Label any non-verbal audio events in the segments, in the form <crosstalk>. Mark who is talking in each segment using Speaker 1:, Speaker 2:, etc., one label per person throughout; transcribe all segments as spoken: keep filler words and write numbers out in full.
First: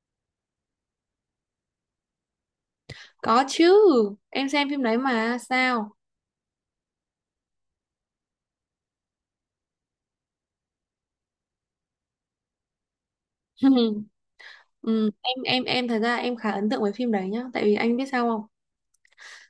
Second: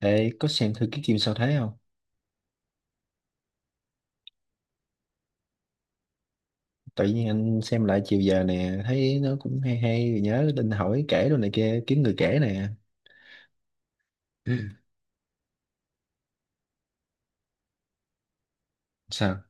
Speaker 1: Ê, có xem thử cái phim sao thế không?
Speaker 2: Có chứ, em xem phim đấy mà sao?
Speaker 1: Tự nhiên anh xem lại chiều giờ nè, thấy nó cũng hay hay, nhớ định hỏi kể đồ này kia, kiếm người kể nè.
Speaker 2: <laughs>
Speaker 1: Ừ.
Speaker 2: ừ, em em em thật ra em khá ấn tượng với phim đấy nhá, tại vì anh biết sao không?
Speaker 1: Sao?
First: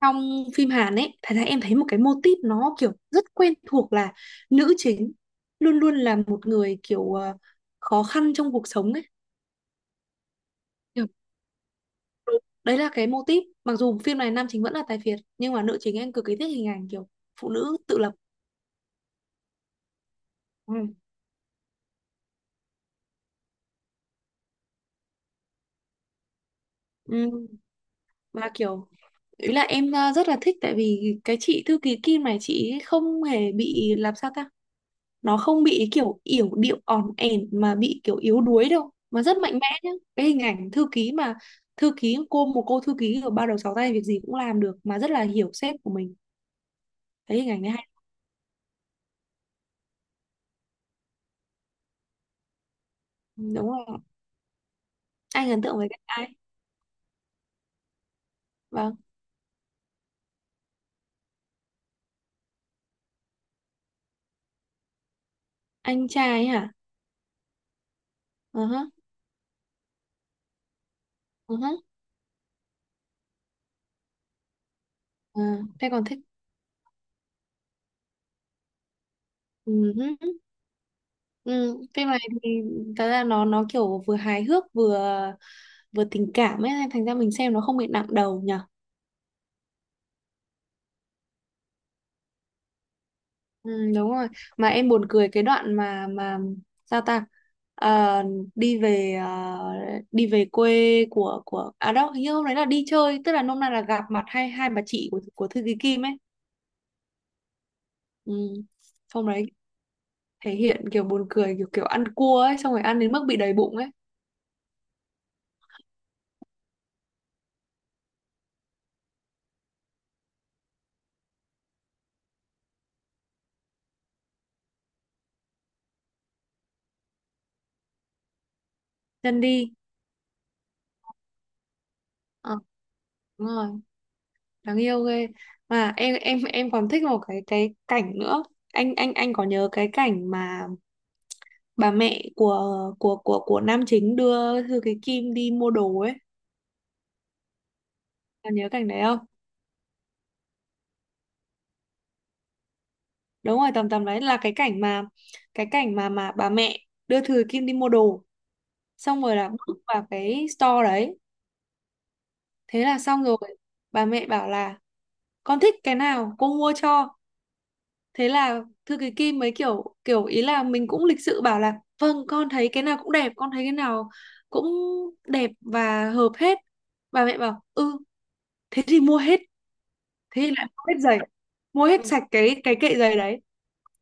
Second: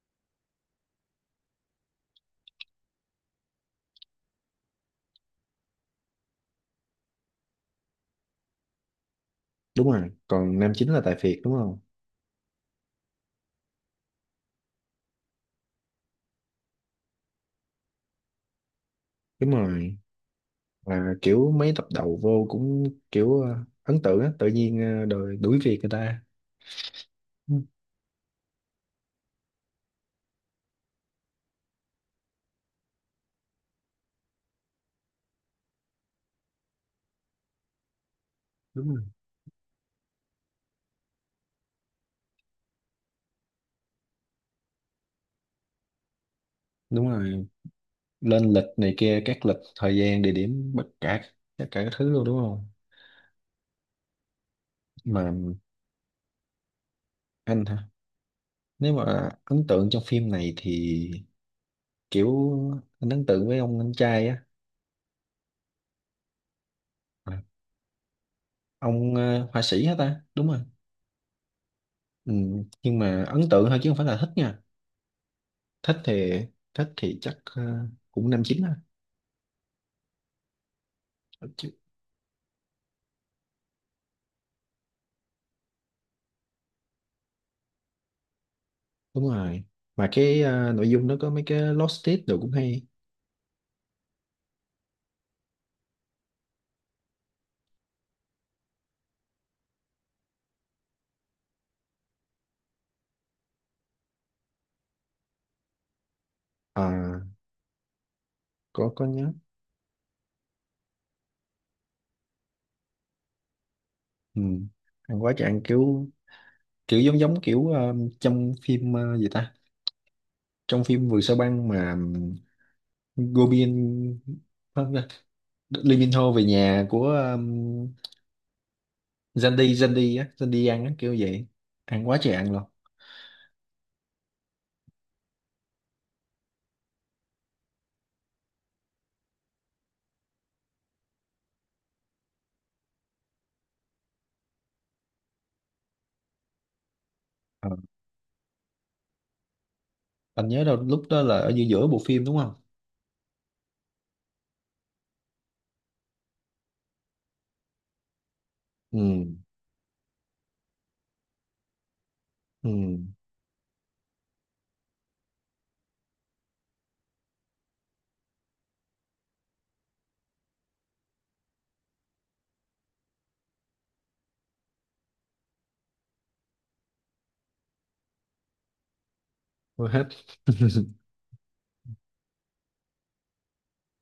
Speaker 2: Trong phim Hàn ấy, thật ra em thấy một cái mô típ nó kiểu rất quen thuộc là nữ chính luôn luôn là một người kiểu ờ, khó khăn trong cuộc sống ấy.
Speaker 1: Đúng rồi, còn nam chính là
Speaker 2: Kiểu,
Speaker 1: Tài Phiệt đúng không?
Speaker 2: đấy là cái mô típ. Mặc dù phim này nam chính vẫn là tài phiệt, nhưng mà nữ chính em cực kỳ thích hình ảnh kiểu phụ nữ tự lập.
Speaker 1: Đúng rồi,
Speaker 2: Ừ.
Speaker 1: và kiểu mấy tập đầu vô cũng kiểu ờ, ấn tượng á, tự nhiên ờ, đòi đuổi việc người ta.
Speaker 2: Ừ.
Speaker 1: Ừ,
Speaker 2: Mà kiểu ý là em ờ, rất là thích tại vì cái chị thư ký Kim này chị ấy không hề bị làm sao ta, nó không bị kiểu yểu điệu ỏn ẻn mà bị kiểu yếu đuối
Speaker 1: đúng
Speaker 2: đâu
Speaker 1: rồi.
Speaker 2: mà rất mạnh mẽ nhá, cái hình ảnh thư ký mà thư ký cô một cô thư ký ở ba đầu sáu tay việc gì cũng làm được mà rất là hiểu sếp của mình,
Speaker 1: Đúng
Speaker 2: thấy
Speaker 1: rồi,
Speaker 2: hình ảnh đấy hay.
Speaker 1: lên lịch này kia, các lịch, thời gian, địa điểm, bất cả, tất cả các thứ luôn đúng không?
Speaker 2: Ừ, đúng rồi,
Speaker 1: Mà
Speaker 2: anh ấn tượng với cái ai?
Speaker 1: anh hả? Nếu
Speaker 2: Vâng.
Speaker 1: mà ấn tượng trong phim này thì kiểu anh ấn tượng với ông anh trai á.
Speaker 2: Anh trai hả?
Speaker 1: À,
Speaker 2: Ờ hả.
Speaker 1: ông ờ, họa sĩ hả ta đúng rồi.
Speaker 2: Ờ hả.
Speaker 1: Ừ. Nhưng mà ấn tượng thôi chứ không phải là thích nha.
Speaker 2: Ờ, thế
Speaker 1: thích
Speaker 2: còn thích?
Speaker 1: thì thích thì chắc ờ, cũng năm chín á.
Speaker 2: Ừ hứ.
Speaker 1: Chứ-
Speaker 2: Ừ, phim này thì thật ra nó nó kiểu vừa hài hước vừa vừa tình cảm ấy, thành ra mình xem nó không bị nặng đầu nhở.
Speaker 1: đúng rồi. Mà cái ờ, nội dung nó có mấy cái lost tip đồ cũng hay.
Speaker 2: Ừ, đúng rồi, mà em buồn cười cái đoạn mà mà sao ta. Ờ, đi về ờ, đi về quê của của à đâu, hình như hôm đấy là đi chơi, tức là hôm nay là gặp mặt hai hai bà chị của của thư ký Kim ấy.
Speaker 1: À,
Speaker 2: Ừ.
Speaker 1: có có
Speaker 2: Hôm
Speaker 1: nhớ.
Speaker 2: đấy thể hiện kiểu buồn cười, kiểu kiểu ăn cua ấy, xong rồi ăn đến mức bị đầy bụng ấy.
Speaker 1: Ừ. Ăn quá trời ăn kiểu kiểu giống giống kiểu ờ, trong phim ờ, gì ta, trong phim Vườn Sao Băng mà um, Gobin, không, Liên Minh Hô về nhà của
Speaker 2: Chân
Speaker 1: dân
Speaker 2: đi.
Speaker 1: đi dân đi á dân đi ăn á kiểu vậy. Ăn quá trời ăn
Speaker 2: Ờ,
Speaker 1: luôn.
Speaker 2: đúng rồi, đáng yêu ghê. Mà em em em còn thích một cái cái cảnh nữa, anh anh anh có nhớ cái cảnh mà bà mẹ của của của của nam chính đưa Thư Cái Kim đi mua đồ ấy?
Speaker 1: Ờ.
Speaker 2: Bà nhớ cảnh đấy không?
Speaker 1: Anh nhớ đâu lúc đó là ở giữa giữa bộ phim đúng không.
Speaker 2: Đúng rồi, tầm tầm đấy là cái cảnh mà cái cảnh mà mà bà mẹ đưa Thư Cái Kim đi mua đồ,
Speaker 1: Ừ,
Speaker 2: xong rồi là bước vào cái store đấy,
Speaker 1: ừ,
Speaker 2: thế là xong rồi bà mẹ bảo là con thích cái nào cô mua cho. Thế là Thư Cái Kim mới kiểu kiểu ý là mình cũng lịch sự bảo là vâng con thấy cái nào cũng đẹp, con thấy cái nào cũng đẹp và hợp hết. Bà mẹ bảo ừ, thế thì mua hết.
Speaker 1: mua hết.
Speaker 2: Thế thì lại mua
Speaker 1: <laughs>
Speaker 2: hết giày, mua hết. Ừ. Sạch cái cái kệ giày đấy.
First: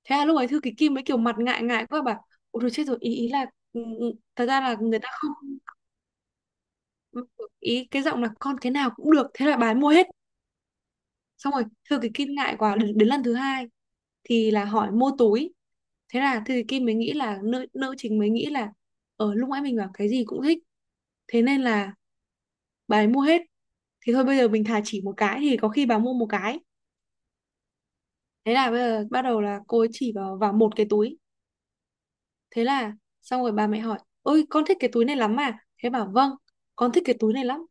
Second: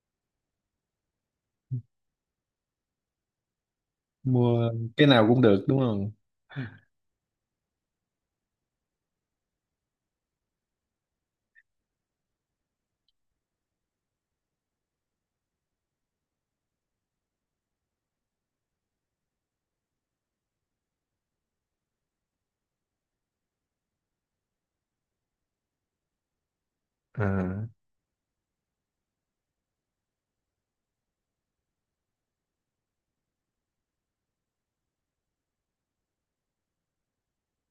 Speaker 2: Thế là lúc ấy Thư Ký Kim mới kiểu mặt ngại ngại quá bảo ôi rồi chết rồi, ý ý là ừ, ừ, thật ra
Speaker 1: Mua
Speaker 2: là người
Speaker 1: cái
Speaker 2: ta
Speaker 1: nào cũng
Speaker 2: không.
Speaker 1: được đúng không?
Speaker 2: <laughs> Ý cái giọng là con cái nào cũng được, thế là bà ấy mua hết. Xong rồi Thư Ký Kim ngại quá, đến, đến lần thứ hai thì là hỏi mua túi. Thế là Thư Ký Kim mới nghĩ là nữ nữ chính mới nghĩ là ở lúc nãy mình bảo cái gì cũng thích, thế nên là bà ấy mua hết, thì thôi bây giờ mình thà chỉ một cái thì có khi bà mua một cái.
Speaker 1: À,
Speaker 2: Thế là bây giờ bắt đầu là cô ấy chỉ vào vào một cái túi. Thế là xong rồi bà mẹ hỏi ôi con thích cái túi này lắm à. Thế bảo vâng con thích cái túi này lắm.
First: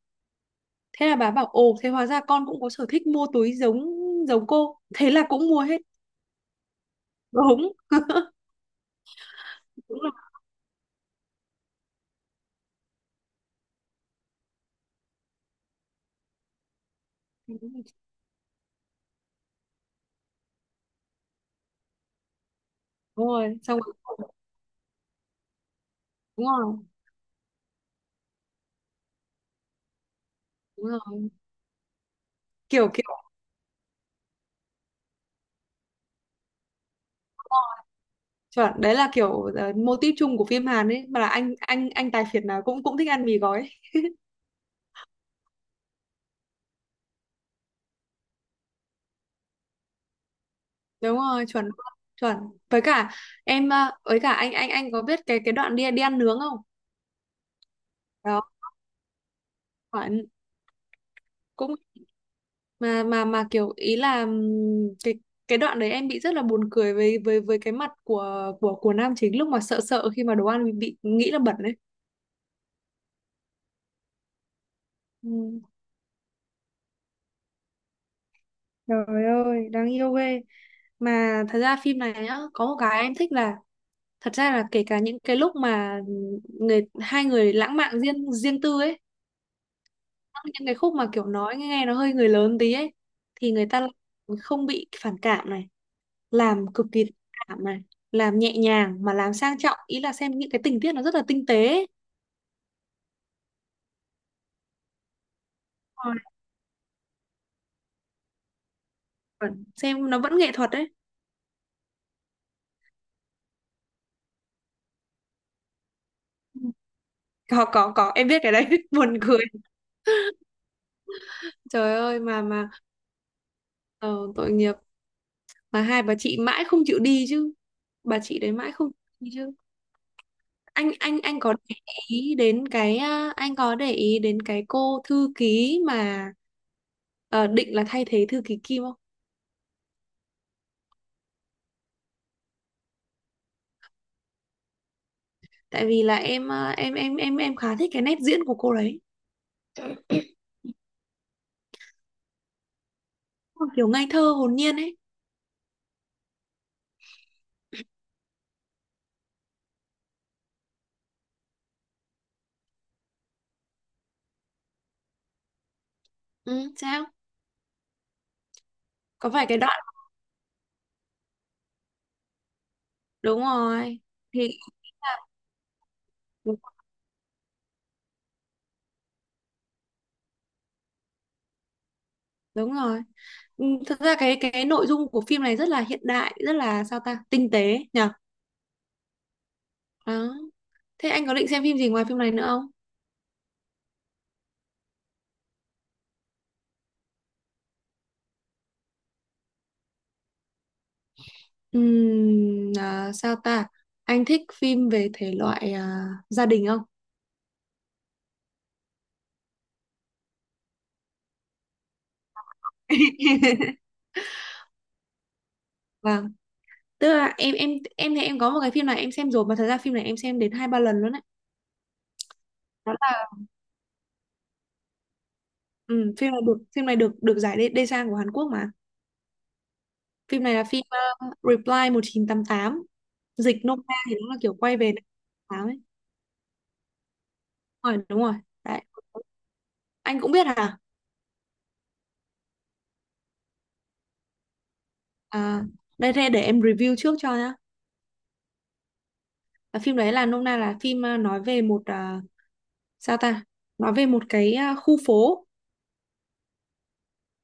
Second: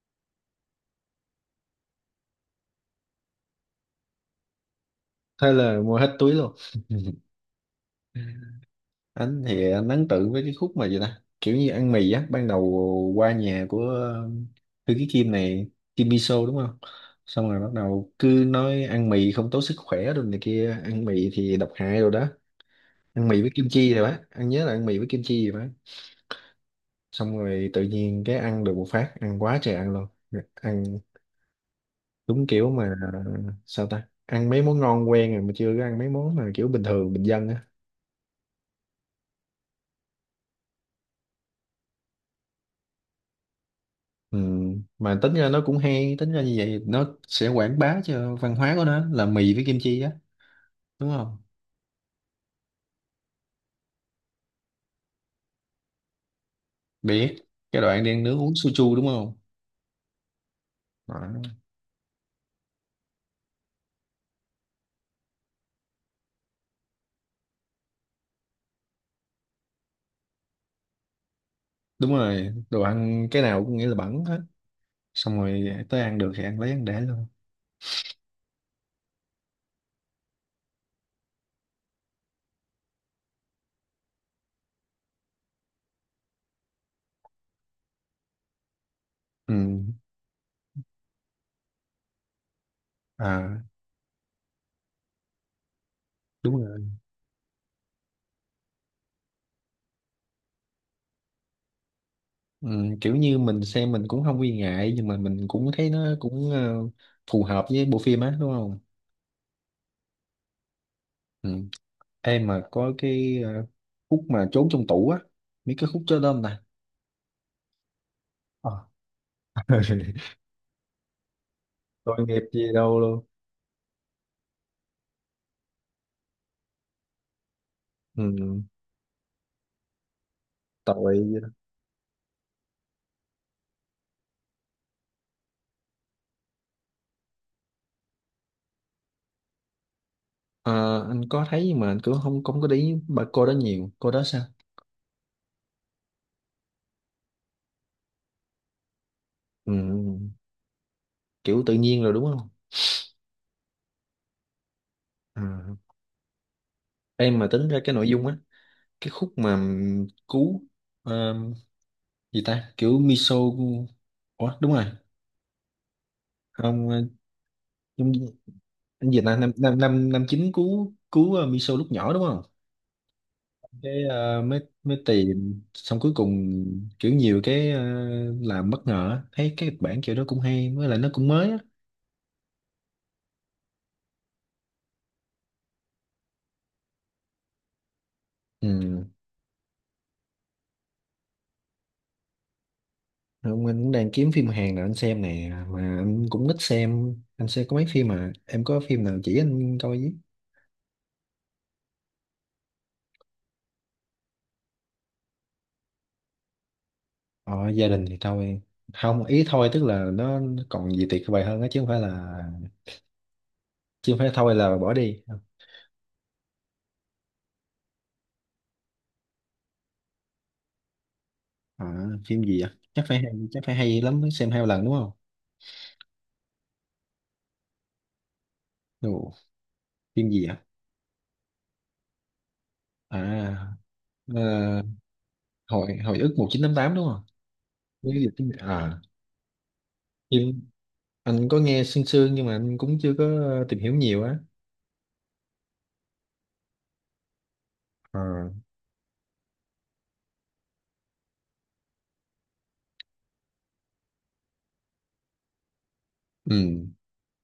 Speaker 2: Thế là bà bảo ồ thế hóa ra con cũng có sở thích mua túi giống giống cô. Thế là cũng
Speaker 1: thế
Speaker 2: mua hết.
Speaker 1: là mua hết túi luôn.
Speaker 2: Đúng. <laughs>
Speaker 1: <laughs> Anh thì anh
Speaker 2: Đúng
Speaker 1: ấn
Speaker 2: là
Speaker 1: tượng với cái khúc mà vậy ta, kiểu như ăn mì á, ban đầu qua nhà của ờ, thư ký Kim này, Kim Miso đúng không. Xong rồi bắt đầu cứ nói ăn mì không tốt sức khỏe rồi này kia, ăn mì thì độc hại rồi đó,
Speaker 2: đúng
Speaker 1: ăn mì với
Speaker 2: rồi,
Speaker 1: kim
Speaker 2: xong
Speaker 1: chi
Speaker 2: rồi
Speaker 1: rồi bác ăn, nhớ là ăn mì với kim chi rồi bác.
Speaker 2: đúng rồi
Speaker 1: Xong rồi tự nhiên cái ăn được một phát ăn quá trời ăn luôn. Ăn
Speaker 2: đúng rồi
Speaker 1: đúng kiểu
Speaker 2: kiểu
Speaker 1: mà,
Speaker 2: kiểu
Speaker 1: sao ta, ăn mấy món ngon quen rồi mà chưa có ăn mấy món mà kiểu bình thường bình dân á.
Speaker 2: chuẩn, đấy là kiểu uh, mô típ chung của phim Hàn ấy mà, là anh anh anh tài phiệt nào cũng cũng thích ăn mì gói ấy.
Speaker 1: Ừ. Mà tính ra nó cũng hay, tính ra như vậy nó sẽ quảng bá cho văn hóa của nó là mì với kim chi á, đúng
Speaker 2: Đúng
Speaker 1: không.
Speaker 2: rồi, chuẩn chuẩn, với cả em uh, với cả anh anh anh có biết cái cái đoạn đi đi ăn nướng không?
Speaker 1: Biết cái đoạn đi ăn nướng
Speaker 2: Đó,
Speaker 1: uống soju đúng không.
Speaker 2: chuẩn.
Speaker 1: Đó.
Speaker 2: Cũng mà mà mà kiểu ý là ừm, cái cái đoạn đấy em bị rất là buồn cười với với với cái mặt của của của nam chính lúc mà sợ, sợ khi mà đồ ăn bị, bị nghĩ là bẩn đấy.
Speaker 1: Đúng rồi, đồ ăn cái nào cũng nghĩ là bẩn hết, xong
Speaker 2: Ừ.
Speaker 1: rồi tới ăn được thì ăn lấy ăn để luôn.
Speaker 2: Trời ơi, đáng yêu ghê. Mà thật ra phim này nhá có một cái em thích là thật ra là kể cả những cái lúc mà người hai người lãng mạn riêng riêng tư ấy,
Speaker 1: Ừ,
Speaker 2: những cái khúc mà kiểu nói nghe nó hơi người lớn tí ấy, thì
Speaker 1: à
Speaker 2: người ta lại không bị phản cảm này,
Speaker 1: đúng
Speaker 2: làm cực
Speaker 1: rồi.
Speaker 2: kỳ cảm này, làm nhẹ nhàng mà làm sang trọng, ý là xem những cái tình tiết nó rất là tinh tế ấy.
Speaker 1: Ừ, kiểu như mình xem mình cũng không nghi ngại nhưng mà mình cũng thấy nó
Speaker 2: Rồi,
Speaker 1: cũng ờ, phù hợp với bộ phim á đúng không?
Speaker 2: còn xem nó vẫn nghệ thuật đấy.
Speaker 1: Ừ. Em mà có cái ờ, khúc mà trốn trong tủ á, mấy cái khúc chó đơm nè.
Speaker 2: Có có có em biết cái đấy
Speaker 1: Ờ.
Speaker 2: <laughs> buồn cười.
Speaker 1: <laughs>
Speaker 2: Trời
Speaker 1: Tội
Speaker 2: ơi
Speaker 1: nghiệp
Speaker 2: mà mà
Speaker 1: gì đâu luôn.
Speaker 2: ờ, tội nghiệp. Mà hai bà chị mãi không chịu đi chứ, bà chị đấy
Speaker 1: Ừ.
Speaker 2: mãi không chịu đi chứ. anh anh
Speaker 1: Tội gì
Speaker 2: anh
Speaker 1: đâu.
Speaker 2: có để ý đến cái à, anh có để ý đến cái cô thư ký mà ờ, định là thay thế thư ký Kim không?
Speaker 1: Ờ, anh có thấy nhưng mà anh cũng không không có để ý bà cô đó nhiều, cô đó sao?
Speaker 2: Tại vì là em à, em em em em khá thích cái nét diễn của cô đấy.
Speaker 1: Ừ. Kiểu tự nhiên rồi đúng không?
Speaker 2: Ôi, kiểu ngây thơ hồn nhiên ấy.
Speaker 1: Ừ. Em mà tính ra cái nội dung á, cái khúc mà ừm, cứu ờ, gì ta? Kiểu miso. Ủa đúng rồi,
Speaker 2: Ừ,
Speaker 1: không ờ,
Speaker 2: sao?
Speaker 1: giống như-, anh Việt
Speaker 2: Có
Speaker 1: là
Speaker 2: phải
Speaker 1: năm
Speaker 2: cái
Speaker 1: năm
Speaker 2: đoạn
Speaker 1: năm năm chín cứu cứu ờ, Miso lúc nhỏ đúng không?
Speaker 2: đúng rồi
Speaker 1: Cái ờ,
Speaker 2: thì
Speaker 1: mới mới tìm xong cuối
Speaker 2: đúng
Speaker 1: cùng, kiểu nhiều cái ờ, làm bất ngờ á. Thấy cái kịch bản kiểu đó cũng hay với lại nó cũng mới á.
Speaker 2: đúng rồi. Ừ, thật ra cái cái nội dung của phim này rất là hiện đại, rất là sao ta tinh tế nhở.
Speaker 1: Ừ.
Speaker 2: Đó, thế anh có định xem phim gì ngoài phim này nữa không?
Speaker 1: Không, anh cũng đang kiếm phim Hàn nào anh xem nè, mà anh cũng thích xem, anh xem có mấy phim mà em có phim nào chỉ anh coi với.
Speaker 2: Ừm, à, sao ta, anh thích phim về thể loại à, gia đình không?
Speaker 1: Ờ, gia đình thì thôi, không ý thôi tức là nó còn gì tuyệt vời hơn á, chứ không phải là,
Speaker 2: <laughs>
Speaker 1: chứ không phải thôi là bỏ đi.
Speaker 2: Vâng, tức là em em em thì em có một cái phim này em xem rồi, mà thật ra phim này em xem đến hai ba lần luôn đấy.
Speaker 1: À, phim gì ạ?
Speaker 2: Đó
Speaker 1: Chắc phải
Speaker 2: là
Speaker 1: hay, chắc phải hay lắm mới xem hai lần đúng không?
Speaker 2: ừ, phim này được phim này được được giải đê, đê sang của Hàn Quốc mà.
Speaker 1: Ồ, phim
Speaker 2: Phim
Speaker 1: gì
Speaker 2: này là
Speaker 1: ạ?
Speaker 2: phim ờ, Reply một chín tám tám, dịch
Speaker 1: À,
Speaker 2: nôm na thì nó là kiểu quay
Speaker 1: ờ,
Speaker 2: về tám mươi tám ấy.
Speaker 1: hồi hồi ức một chín tám tám đúng không?
Speaker 2: Đúng rồi đúng
Speaker 1: Với dịch
Speaker 2: rồi.
Speaker 1: tiếng Việt.
Speaker 2: Đấy,
Speaker 1: À,
Speaker 2: anh cũng biết
Speaker 1: phim
Speaker 2: hả.
Speaker 1: anh có nghe sương sương nhưng mà anh cũng chưa có tìm hiểu nhiều á.
Speaker 2: À, đây đây để em review trước cho nhá.
Speaker 1: À.
Speaker 2: Là phim đấy là nôm na là phim ờ, nói về một ờ, sao ta, nói về một cái ờ, khu phố,
Speaker 1: Ừ,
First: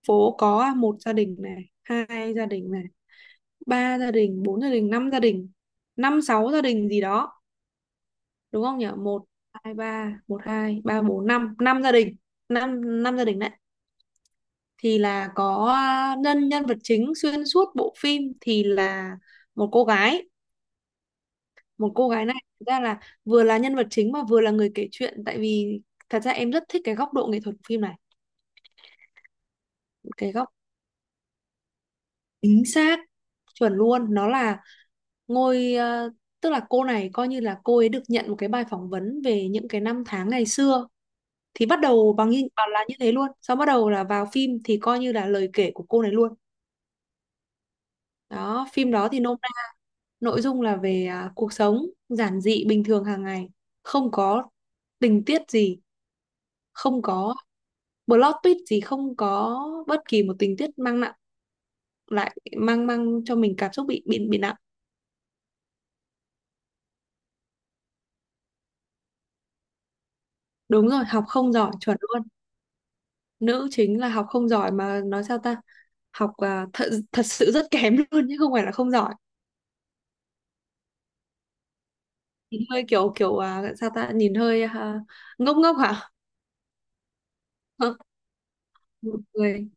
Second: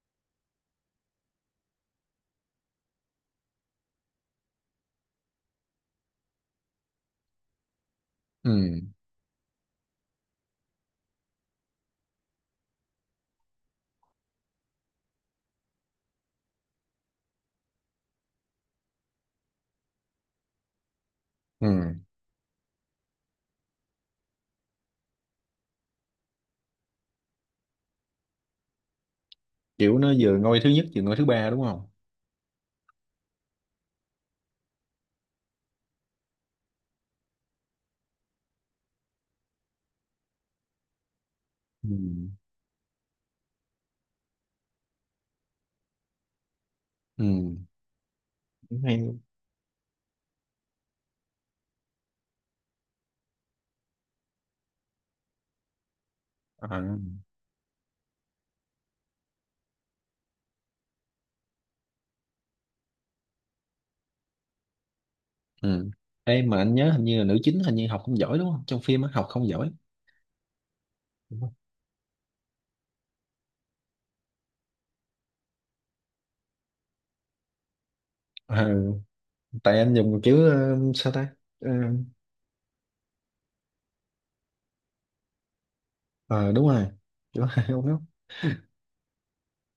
Speaker 2: phố có một gia đình này, hai gia đình này, ba gia đình, bốn gia đình, năm gia đình, năm sáu gia đình gì đó, đúng không
Speaker 1: ừ,
Speaker 2: nhỉ, một hai ba, một hai ba bốn năm, năm gia đình, năm năm gia đình đấy. Thì là có à, nhân nhân vật chính xuyên suốt bộ phim thì là một cô gái. Một
Speaker 1: ừ.
Speaker 2: cô gái này thực ra là vừa là nhân vật chính mà vừa là người kể chuyện, tại vì thật ra em rất thích cái góc độ nghệ thuật của phim này.
Speaker 1: Kiểu nó
Speaker 2: Cái
Speaker 1: vừa
Speaker 2: góc
Speaker 1: ngôi thứ nhất vừa ngôi thứ ba đúng không?
Speaker 2: chính xác, chuẩn luôn, nó là ngôi ờ, tức là cô này coi như là cô ấy được nhận một cái bài phỏng vấn về những cái năm tháng ngày xưa, thì bắt
Speaker 1: Ừ,
Speaker 2: đầu bằng như bảo là như thế luôn, sau bắt đầu là vào phim thì coi như là lời kể của cô này luôn.
Speaker 1: ừ.
Speaker 2: Đó
Speaker 1: Cũng
Speaker 2: phim
Speaker 1: hay.
Speaker 2: đó thì nôm na nội dung là về à, cuộc sống giản dị bình thường hàng ngày, không có tình tiết gì,
Speaker 1: À,
Speaker 2: không có plot twist gì, không có bất kỳ một tình tiết mang nặng, lại mang mang cho mình cảm xúc bị bị bị nặng.
Speaker 1: ừ. Ê, mà anh nhớ hình như là nữ chính hình như học không giỏi đúng không? Trong phim á, học không giỏi.
Speaker 2: Đúng rồi, học
Speaker 1: Đúng không?
Speaker 2: không giỏi chuẩn luôn, nữ chính là học không giỏi mà nói sao ta, học à, thật thật sự rất kém luôn chứ không phải là
Speaker 1: Ờ,
Speaker 2: không giỏi.
Speaker 1: tại anh dùng kiểu ờ, sao ta? Ờ,
Speaker 2: Nhìn hơi kiểu kiểu à, sao ta, nhìn hơi à, ngốc ngốc hả.
Speaker 1: ờ đúng rồi, chỗ hai ông
Speaker 2: <laughs>
Speaker 1: nhóc.
Speaker 2: Một người,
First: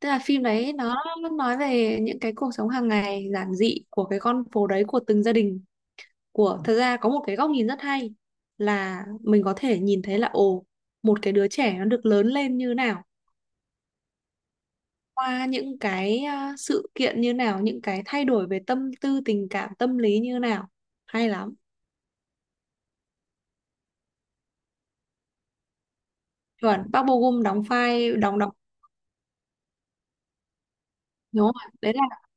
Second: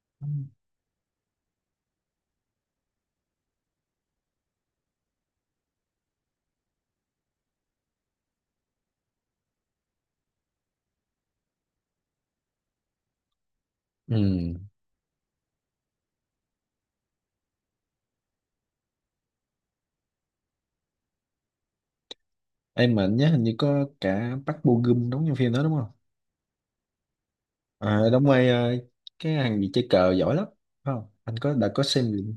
Speaker 2: tức là phim
Speaker 1: <laughs>
Speaker 2: đấy nó nói về những cái cuộc sống hàng ngày giản dị của cái con phố đấy, của từng gia đình, của thật ra có một cái góc nhìn rất hay là mình có thể nhìn thấy là ồ một cái đứa trẻ nó được lớn lên như nào,
Speaker 1: Ừ,
Speaker 2: qua những cái à, sự kiện như nào, những cái thay đổi về tâm tư tình cảm tâm lý như nào, hay lắm.
Speaker 1: em mà nhớ hình như có cả Park Bo Gum đóng trong phim đó đúng không.
Speaker 2: Chuẩn, Park Bo Gum đóng
Speaker 1: À,
Speaker 2: vai
Speaker 1: đóng
Speaker 2: đóng
Speaker 1: vai
Speaker 2: đóng
Speaker 1: ờ, cái thằng gì chơi cờ giỏi lắm, phải không, anh
Speaker 2: đúng
Speaker 1: có
Speaker 2: không
Speaker 1: đã
Speaker 2: ạ?
Speaker 1: có
Speaker 2: Đấy
Speaker 1: xem
Speaker 2: là
Speaker 1: gì.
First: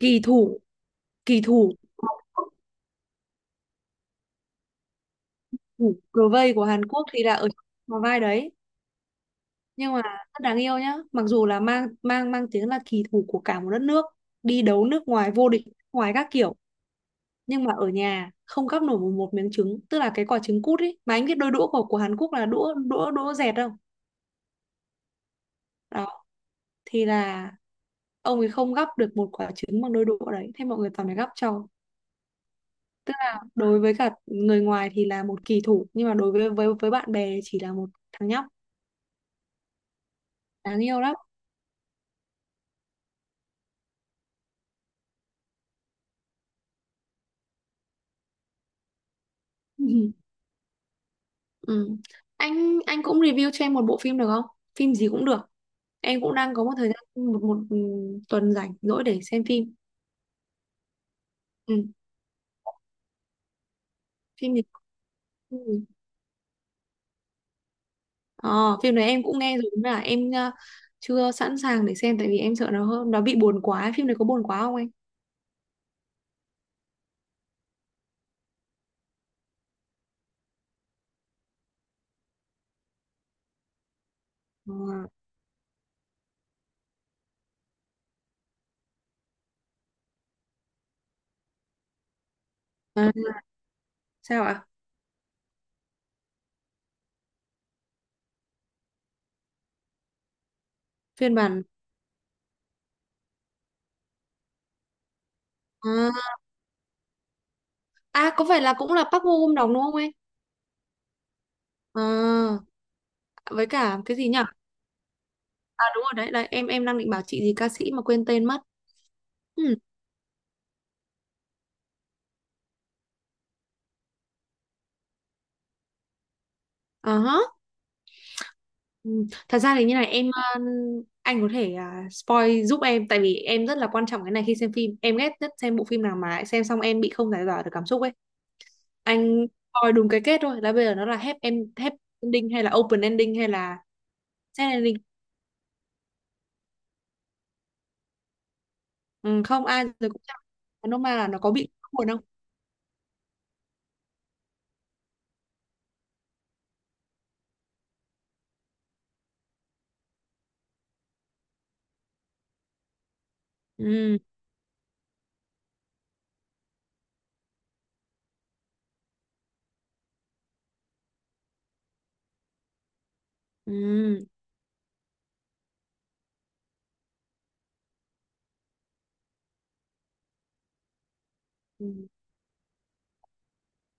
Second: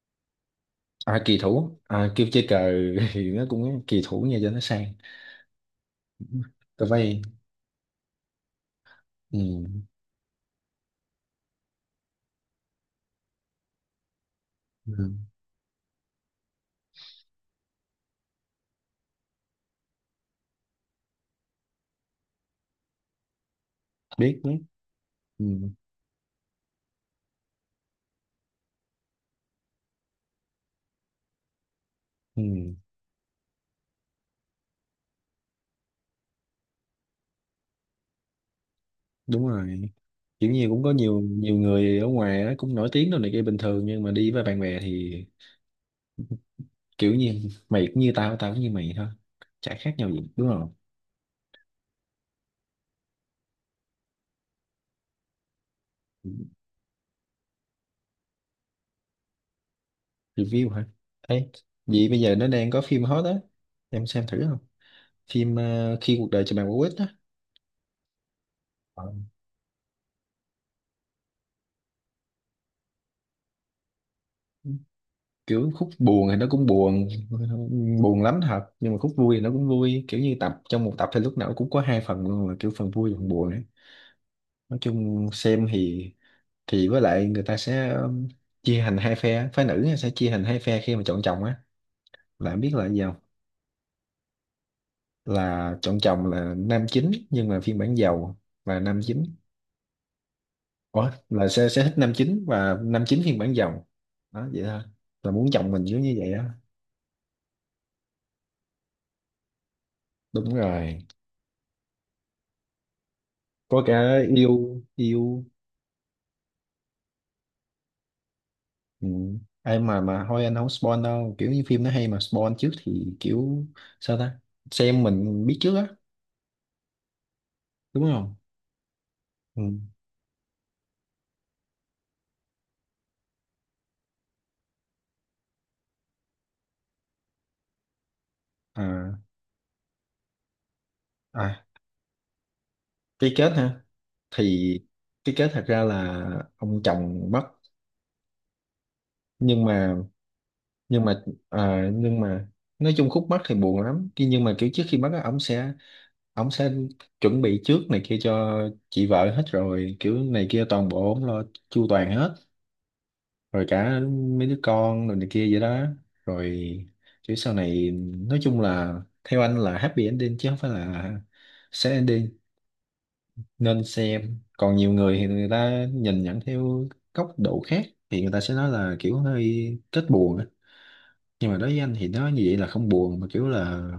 Speaker 2: kỳ thủ,
Speaker 1: À, kỳ
Speaker 2: kỳ thủ,
Speaker 1: thủ, à, kêu chơi cờ. <laughs> Thì nó cũng kỳ thủ nha cho nó sang.
Speaker 2: thủ cờ vây của Hàn
Speaker 1: Tờ
Speaker 2: Quốc
Speaker 1: vay.
Speaker 2: thì là ở trong vai đấy.
Speaker 1: Ừ.
Speaker 2: Nhưng mà rất đáng yêu nhá, mặc dù là mang mang mang tiếng là kỳ thủ của cả một đất nước, đi đấu nước
Speaker 1: Ừ.
Speaker 2: ngoài vô địch nước ngoài các kiểu, nhưng mà ở nhà không gắp nổi một, một miếng trứng, tức là cái quả trứng cút ấy. Mà anh biết đôi đũa của của Hàn Quốc là đũa đũa đũa dẹt không?
Speaker 1: biết biết. Ừ.
Speaker 2: Đó, thì là ông ấy không gắp được một quả trứng bằng đôi đũa đấy, thế mọi người toàn phải gắp cho.
Speaker 1: Ừ.
Speaker 2: Tức là đối với cả người ngoài thì là một kỳ thủ, nhưng mà đối với với với bạn bè chỉ là một thằng nhóc.
Speaker 1: Đúng rồi, kiểu như cũng
Speaker 2: Đáng
Speaker 1: có
Speaker 2: yêu lắm.
Speaker 1: nhiều nhiều người ở ngoài á, cũng nổi tiếng đâu này kia bình thường nhưng mà đi với bạn bè thì kiểu như mày cũng như tao, tao cũng như mày thôi, chả khác nhau
Speaker 2: <laughs>
Speaker 1: gì đúng không.
Speaker 2: Ừ. Anh anh cũng review cho em một bộ phim được không? Phim gì cũng được. Em cũng đang có một thời gian một một ừ, tuần rảnh rỗi để xem phim.
Speaker 1: Review hả? Ấy,
Speaker 2: Ừ,
Speaker 1: vậy bây giờ nó đang có phim hot á, em xem thử
Speaker 2: phim
Speaker 1: không?
Speaker 2: gì?
Speaker 1: Phim
Speaker 2: Ừ.
Speaker 1: ờ, khi cuộc đời cho bạn quả quýt á.
Speaker 2: Ờ, phim
Speaker 1: Ờ,
Speaker 2: này em cũng nghe rồi nhưng mà em ờ, chưa sẵn sàng để xem, tại vì em sợ nó hơn, nó bị buồn quá. Phim này có buồn quá không anh?
Speaker 1: kiểu khúc buồn thì nó cũng buồn, buồn lắm thật, nhưng mà khúc vui thì nó cũng vui, kiểu như tập trong một tập thì lúc nào cũng có hai phần luôn, là kiểu phần vui và phần buồn ấy.
Speaker 2: Ờ.
Speaker 1: Nói chung xem thì thì với lại người ta sẽ um, chia thành hai phe phái, nữ sẽ chia thành hai phe khi mà chọn chồng á, là em biết là cái gì
Speaker 2: À,
Speaker 1: không?
Speaker 2: sao ạ?
Speaker 1: Là chọn chồng là nam chính nhưng mà phiên bản giàu, là nam chính. Ủa,
Speaker 2: Phiên
Speaker 1: là
Speaker 2: bản
Speaker 1: sẽ sẽ thích nam chính và nam chính phiên bản giàu, đó vậy thôi, là muốn chồng mình giống như
Speaker 2: à,
Speaker 1: vậy á.
Speaker 2: à có phải là cũng là Park Bo Gum đóng đúng không anh?
Speaker 1: Đúng rồi.
Speaker 2: À, với
Speaker 1: Có
Speaker 2: cả cái
Speaker 1: cả
Speaker 2: gì nhỉ?
Speaker 1: yêu yêu.
Speaker 2: À đúng rồi đấy, đấy em em đang định bảo chị gì ca sĩ mà quên tên mất.
Speaker 1: Ừ.
Speaker 2: Ừ.
Speaker 1: Ai mà mà thôi anh không spoil đâu, kiểu như phim nó hay mà spoil trước thì kiểu, sao ta, xem mình biết trước á
Speaker 2: Ờ hả.
Speaker 1: đúng không.
Speaker 2: Ừ. Thật
Speaker 1: Ừ.
Speaker 2: ra thì như này em ờ, anh có thể à, spoil giúp em, tại vì em rất là quan trọng cái này, khi xem phim em ghét nhất xem bộ phim nào mà xem xong em bị không giải tỏa được cảm xúc ấy.
Speaker 1: À,
Speaker 2: Anh coi đúng cái kết thôi, là bây giờ nó là happy, em
Speaker 1: à,
Speaker 2: happy ending hay là open
Speaker 1: cái
Speaker 2: ending hay
Speaker 1: kết
Speaker 2: là
Speaker 1: ha,
Speaker 2: sad
Speaker 1: thì
Speaker 2: ending?
Speaker 1: cái kết thật ra là ông chồng mất,
Speaker 2: Ừ,
Speaker 1: nhưng
Speaker 2: không ai
Speaker 1: mà
Speaker 2: rồi cũng chẳng, nó
Speaker 1: nhưng
Speaker 2: mà
Speaker 1: mà
Speaker 2: là nó có bị
Speaker 1: à,
Speaker 2: buồn
Speaker 1: nhưng
Speaker 2: không?
Speaker 1: mà nói chung khúc mắc thì buồn lắm. Ki- nhưng mà kiểu trước khi mất á, ổng sẽ ổng sẽ chuẩn bị trước này kia cho chị vợ hết rồi, kiểu này kia toàn bộ ổng lo chu toàn hết, rồi cả
Speaker 2: Ừ,
Speaker 1: mấy đứa con rồi này kia vậy đó, rồi kiểu sau này, nói chung là theo anh là happy ending chứ không phải là sad ending nên
Speaker 2: ừ,
Speaker 1: xem. Còn nhiều người thì người ta nhìn nhận theo góc độ khác thì người ta sẽ nói là kiểu hơi kết buồn á, nhưng mà đối với
Speaker 2: ừ.
Speaker 1: anh thì nó như vậy là không buồn mà kiểu là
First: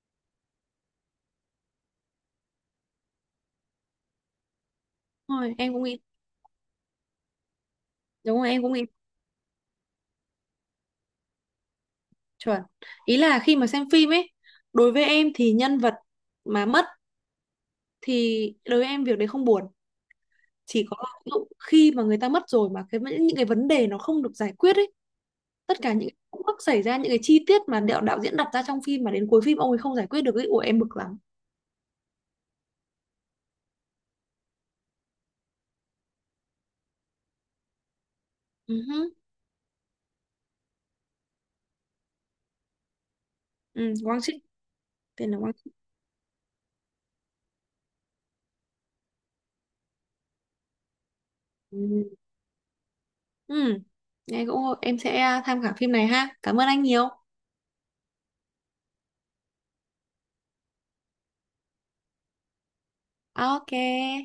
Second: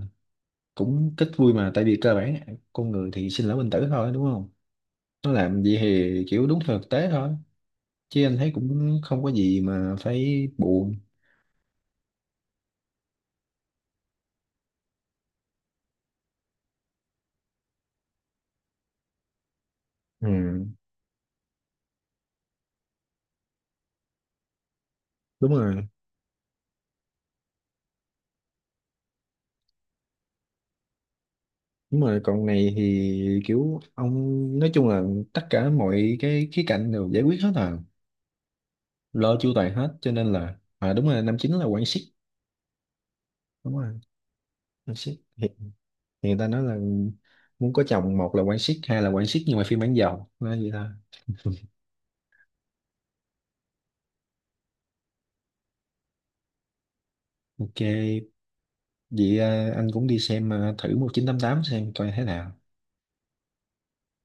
Speaker 1: cũng ít vui, mà tại vì cơ bản con người thì sinh lão bệnh tử thôi đúng không, nó
Speaker 2: Đúng rồi
Speaker 1: làm
Speaker 2: em
Speaker 1: vậy
Speaker 2: cũng nghĩ,
Speaker 1: thì kiểu đúng theo thực tế thôi, chứ anh
Speaker 2: đúng rồi
Speaker 1: thấy
Speaker 2: em cũng nghĩ,
Speaker 1: cũng không có gì mà phải buồn.
Speaker 2: chuẩn, ý là khi mà xem phim ấy, đối với em thì nhân vật mà mất thì đối với em việc đấy không buồn.
Speaker 1: Ừ,
Speaker 2: Chỉ có áp dụng khi mà người ta mất rồi mà cái những cái vấn đề nó không được giải quyết ấy,
Speaker 1: đúng rồi,
Speaker 2: tất cả những cái khúc mắc xảy ra, những cái chi tiết mà đạo đạo diễn đặt ra trong phim mà đến cuối phim ông ấy không giải quyết được ấy, ủa em bực lắm.
Speaker 1: đúng rồi. Còn này thì kiểu ông, nói chung là tất cả mọi cái khía cạnh đều giải quyết hết à,
Speaker 2: Ừ, hứ.
Speaker 1: lo chu toàn hết. Cho nên là à đúng rồi, năm chín là quan siết, đúng
Speaker 2: Ừ,
Speaker 1: rồi,
Speaker 2: Quang Trinh.
Speaker 1: quan siết.
Speaker 2: Tên là
Speaker 1: Hiện,
Speaker 2: Quang
Speaker 1: hiện
Speaker 2: Trinh.
Speaker 1: người ta nói là muốn có chồng một là quan siết, hai là quan siết nhưng mà phiên bản giàu, nói vậy thôi.
Speaker 2: Ừ. Ừ. Nghe cũng, em sẽ tham khảo phim này ha, cảm ơn anh nhiều.
Speaker 1: Ok, vậy à, anh cũng đi xem à, thử một nghìn chín trăm tám mươi tám xem coi thế nào.
Speaker 2: OK,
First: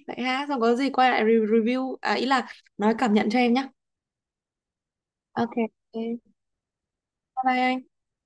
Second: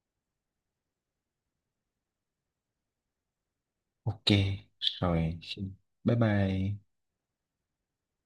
Speaker 2: vậy ha xong có gì quay lại re- review à ý là nói cảm nhận cho em nhá.
Speaker 1: Ok, rồi,
Speaker 2: OK. OK
Speaker 1: bye
Speaker 2: bye.
Speaker 1: bye.
Speaker 2: Bye anh.